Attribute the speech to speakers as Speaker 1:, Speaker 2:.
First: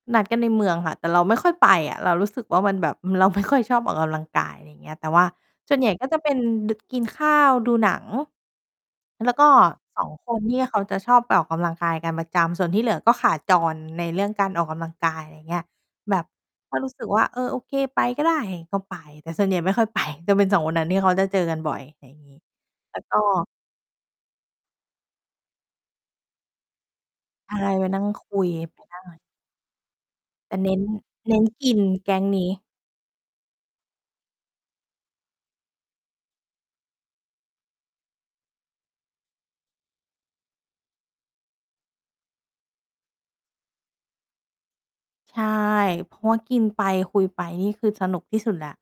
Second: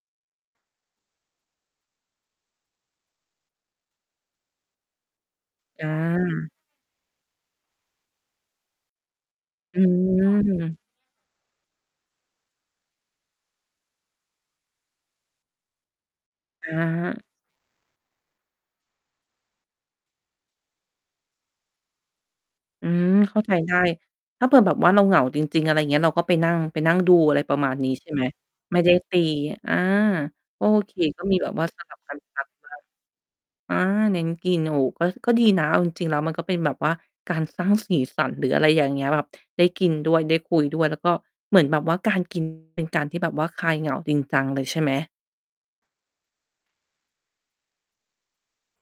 Speaker 1: นัดกันในเมืองค่ะ แต่เราไม่ค่อยไปอะ เรารู้สึกว่า มันแบบ เราไม่ค่อยชอบออกกำลังกาย ไรเงี้ย แต่ว่าส่วน
Speaker 2: จ
Speaker 1: ให
Speaker 2: ้
Speaker 1: ญ่ก็จะเป็น
Speaker 2: ะ
Speaker 1: ด กินข้าว ดูหนัง แล้วก็
Speaker 2: อื
Speaker 1: 2 คนที่เข
Speaker 2: ม
Speaker 1: าจะชอบไปออกกำลังกายกันประจำ ส่วนที่เหลือก็ขาจรในเรื่องการออกกำลังกาย ไรเงี้ย แบบ
Speaker 2: อ
Speaker 1: ก็รู้สึก ว
Speaker 2: า
Speaker 1: ่า เออ โอเค ไปก็ได้ ก็ไป แต่ส่วนใหญ่ไม่ค่อยไป จะเป็น 2 คนนั้นที่เขาจะเจอกันบ่อย อะไรงี้
Speaker 2: อื
Speaker 1: แล้ว
Speaker 2: ม
Speaker 1: ก็
Speaker 2: เข้าใจ ได้ ถ้าเผื่อแบบว่าเราเหงาจริง ๆ อะไรเงี้ย เราก็ไปนั่ง ไป นั่งดู อะไร
Speaker 1: ใช
Speaker 2: ป
Speaker 1: ่
Speaker 2: ระมาณ
Speaker 1: ไป
Speaker 2: นี้
Speaker 1: นั่
Speaker 2: ใ
Speaker 1: ง
Speaker 2: ช่ไห
Speaker 1: ค
Speaker 2: ม?
Speaker 1: ุย
Speaker 2: ไ
Speaker 1: ไ
Speaker 2: ม
Speaker 1: ป
Speaker 2: ่ได้
Speaker 1: นั่ง
Speaker 2: ต
Speaker 1: ไร
Speaker 2: ี อา
Speaker 1: แต
Speaker 2: ก
Speaker 1: ่
Speaker 2: ็
Speaker 1: เน
Speaker 2: โ
Speaker 1: ้
Speaker 2: อ
Speaker 1: น
Speaker 2: เค ก็
Speaker 1: เ
Speaker 2: ม
Speaker 1: น
Speaker 2: ี
Speaker 1: ้น
Speaker 2: แบบว่า
Speaker 1: กิ
Speaker 2: ส
Speaker 1: น
Speaker 2: ลับ
Speaker 1: แ
Speaker 2: ก
Speaker 1: ก
Speaker 2: ัน
Speaker 1: ๊ง
Speaker 2: พ
Speaker 1: น
Speaker 2: ั
Speaker 1: ี
Speaker 2: ก
Speaker 1: ้
Speaker 2: บ้าง อา เน้นกิน โอ้ ก็ ก็ดีนะ เอาจริง ๆ แล้วมันก็เป็นแบบว่าการสร้างสีสันหรืออะไรอย่างเงี้ย แบบ ได้กินด้วย ได้คุยด้วย แล้วก็เหมือนแบบว่าการ กิน เป็นการที่แบบว่าคลายเหงาจริงจังเลย ใช่ไหม?
Speaker 1: ใช่ เพราะว่ากินไปคุยไป นี่คือสนุกที่สุดแล้ว